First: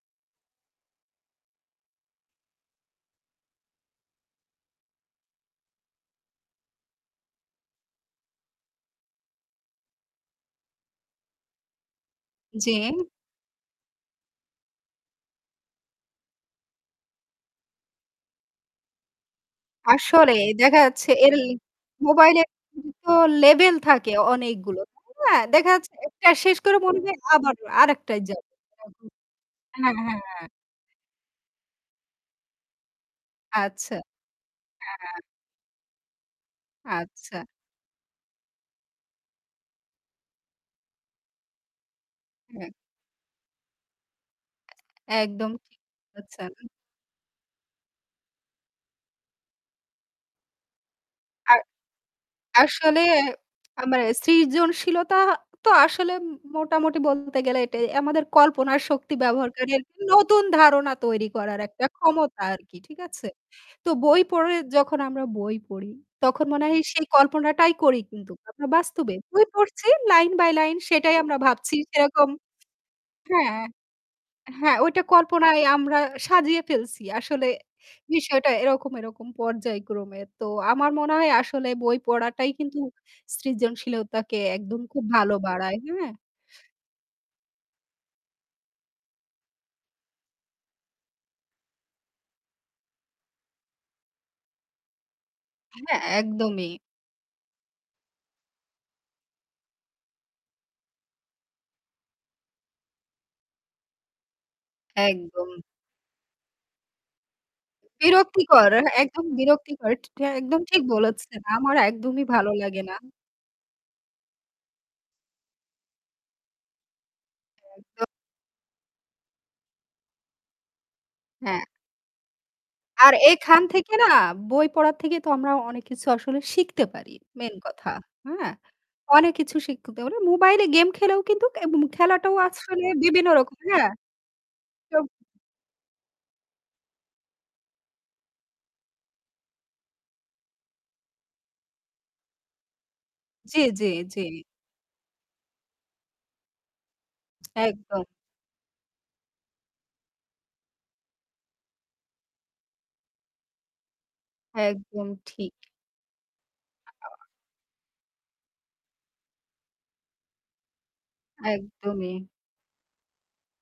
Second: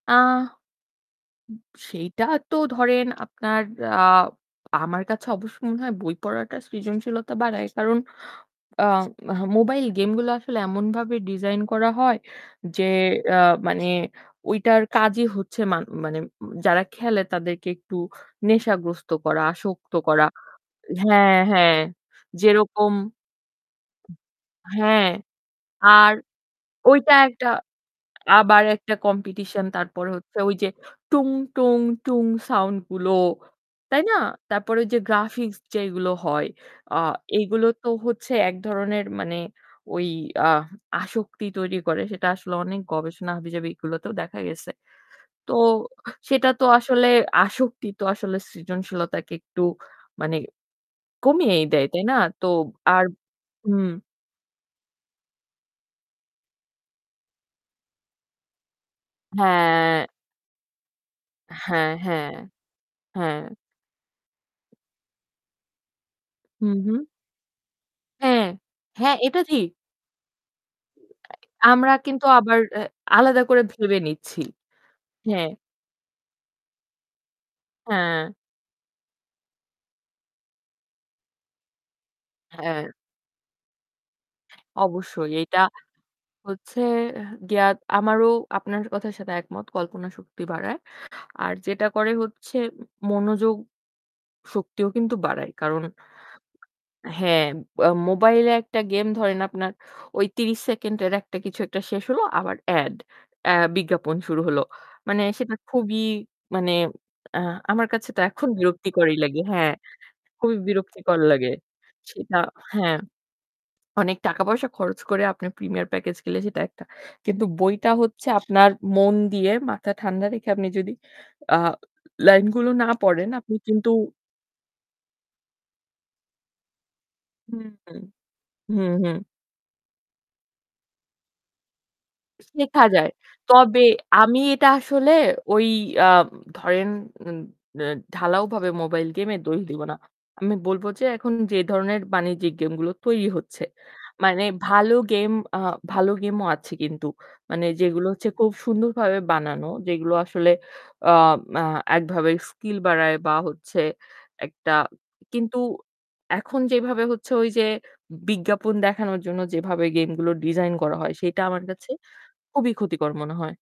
আ সেইটা তো ধরেন আপনার আ আমার কাছে অবশ্য মনে হয় বই পড়াটা সৃজনশীলতা বাড়ায়। কারণ আ মোবাইল গেম গুলো আসলে এমনভাবে ডিজাইন করা হয় যে জ্বী। ইয়া মানে ওইটার কাজই হচ্ছে মানে মানে যারা খেলে তাদেরকে একটু নেশাগ্রস্ত করা আসক্ত করা। আসলেই। দেখা যাচ্ছে এর হ্যাঁ, হ্যাঁ মোবাইলের যেরকম কিন্তু লেভেল থাকে অনেকগুলো। হ্যাঁ। হ্যা, দেখা যাচ্ছে আর একটা শেষ করে মনে ওইটা হয় একটা আবার আরেকটায় যাবে। আবার একটা [unintelligible] কম্পিটিশন হ্যাঁ, তারপরে হ্যাঁ, হচ্ছে হ্যাঁ। ওই যে টুং, টুং, টুং সাউন্ড গুলো। আচ্ছা। তাই না? তারপরে ওই হ্যাঁ, যে হ্যাঁ। গ্রাফিক্স যেগুলো হয় আ আচ্ছা। এগুলো তো হচ্ছে এক ধরনের মানে ওই আ আসক্তি তৈরি করে। সেটা আসলে হ্যা। অনেক গবেষণা হবিজাবি এগুলোতেও দেখা গেছে। একদম তো ঠিক সেটা বলেছেন। তো আসলে আসক্তি তো আসলে সৃজনশীলতাকে একটু মানে আর কমিয়েই দেয়। তাই না? তো আসলে আর হুম। আমার সৃজনশীলতা তো আসলে মোটামুটি বলতে গেলে এটাই আমাদের কল্পনা শক্তি ব্যবহারকারী হ্যাঁ। নতুন ধারণা তৈরি করার একটা হ্যাঁ, হ্যাঁ। ক্ষমতা আরকি। ঠিক আছে? হ্যাঁ। তো বই পড়ে যখন আমরা বই পড়ি, তখন মনে হু, হয় হু। সেই কল্পনাটাই করি কিন্তু হ্যাঁ। আমরা বাস্তবে। হ্যাঁ এটা বই ঠিক। পড়ছি লাইন বাই লাইন সেটাই আমরা ভাবছি আমরা কিন্তু সেরকম আবার আলাদা হ্যাঁ করে ভেবে নিচ্ছি হ্যাঁ। ওইটা হ্যাঁ। কল্পনায় আমরা সাজিয়ে ফেলছি। আসলে হ্যাঁ। বিষয়টা এরকম এরকম পর্যায়ক্রমে। তো আমার মনে হয় আসলে বই পড়াটাই কিন্তু হ্যাঁ। সৃজনশীলতাকে একদম খুব অবশ্যই। ভালো এটা বাড়ায়। হ্যাঁ। হচ্ছে গিয়া আমারও আপনার কথার সাথে একমত কল্পনা শক্তি বাড়ায়। আর যেটা করে হচ্ছে মনোযোগ শক্তিও কিন্তু বাড়ায়। কারণ হ্যাঁ, একদমই। হ্যাঁ, মোবাইলে একটা গেম ধরেন আপনার ওই ৩০ সেকেন্ডের একটা কিছু একটা শেষ হল, আবার এড এ বিজ্ঞাপন শুরু হল। মানে সেটা একদম। খুবই মানে আহ আমার কাছে তো এখন বিরক্তিকর, বিরক্তিকরই একদম লাগে। হ্যাঁ। বিরক্তিকর। খুবই একদম ঠিক বিরক্তিকর বলেছেন। লাগে। আমার একদমই সেটা ভালো লাগে না। হ্যাঁ। অনেক টাকা-পয়সা খরচ করে আপনি প্রিমিয়ার প্যাকেজ গেলে সেটা একটা। কিন্তু বইটা [unintelligible] হচ্ছে আপনার মন দিয়ে মাথা ঠান্ডা রেখে আপনি যদি আ হ্যাঁ। লাইন গুলো না আর পড়েন আপনি এখান কিন্তু থেকে না বই পড়ার থেকে তো আমরা অনেক কিছু আসলে শিখতে পারি। মেইন হুম, কথা। হুম। হ্যাঁ? হুম, হুম। অনেক কিছু শিখতে হলে মোবাইলে গেম খেলেও কিন্তু খেলাটাও শেখা আসলে যায়। বিভিন্ন রকম। তবে হ্যা? আমি এটা তো আসলে ওই আ ধরেন ঢালাওভাবে মোবাইল গেমের দোষ দিব না। আমি বলব যে এখন যে ধরনের বাণিজ্যিক গেম গুলো তৈরি জ্বী, হচ্ছে। জ্বী, জ্বী। মানে ভালো গেম আ ভালো গেম ও আছে কিন্তু। মানে একদম। যেগুলো হচ্ছে খুব সুন্দরভাবে বানানো, যেগুলো আসলে আ [unintelligible] একভাবে স্কিল বাড়ায় বা হচ্ছে একটা একদম ঠিক। কিন্তু এখন যেভাবে হচ্ছে ওই যে বিজ্ঞাপন দেখানোর জন্য যেভাবে গেমগুলো ডিজাইন করা হয় সেটা আমার কাছে একদমই। খুবই ক্ষতিকর মনে হয়।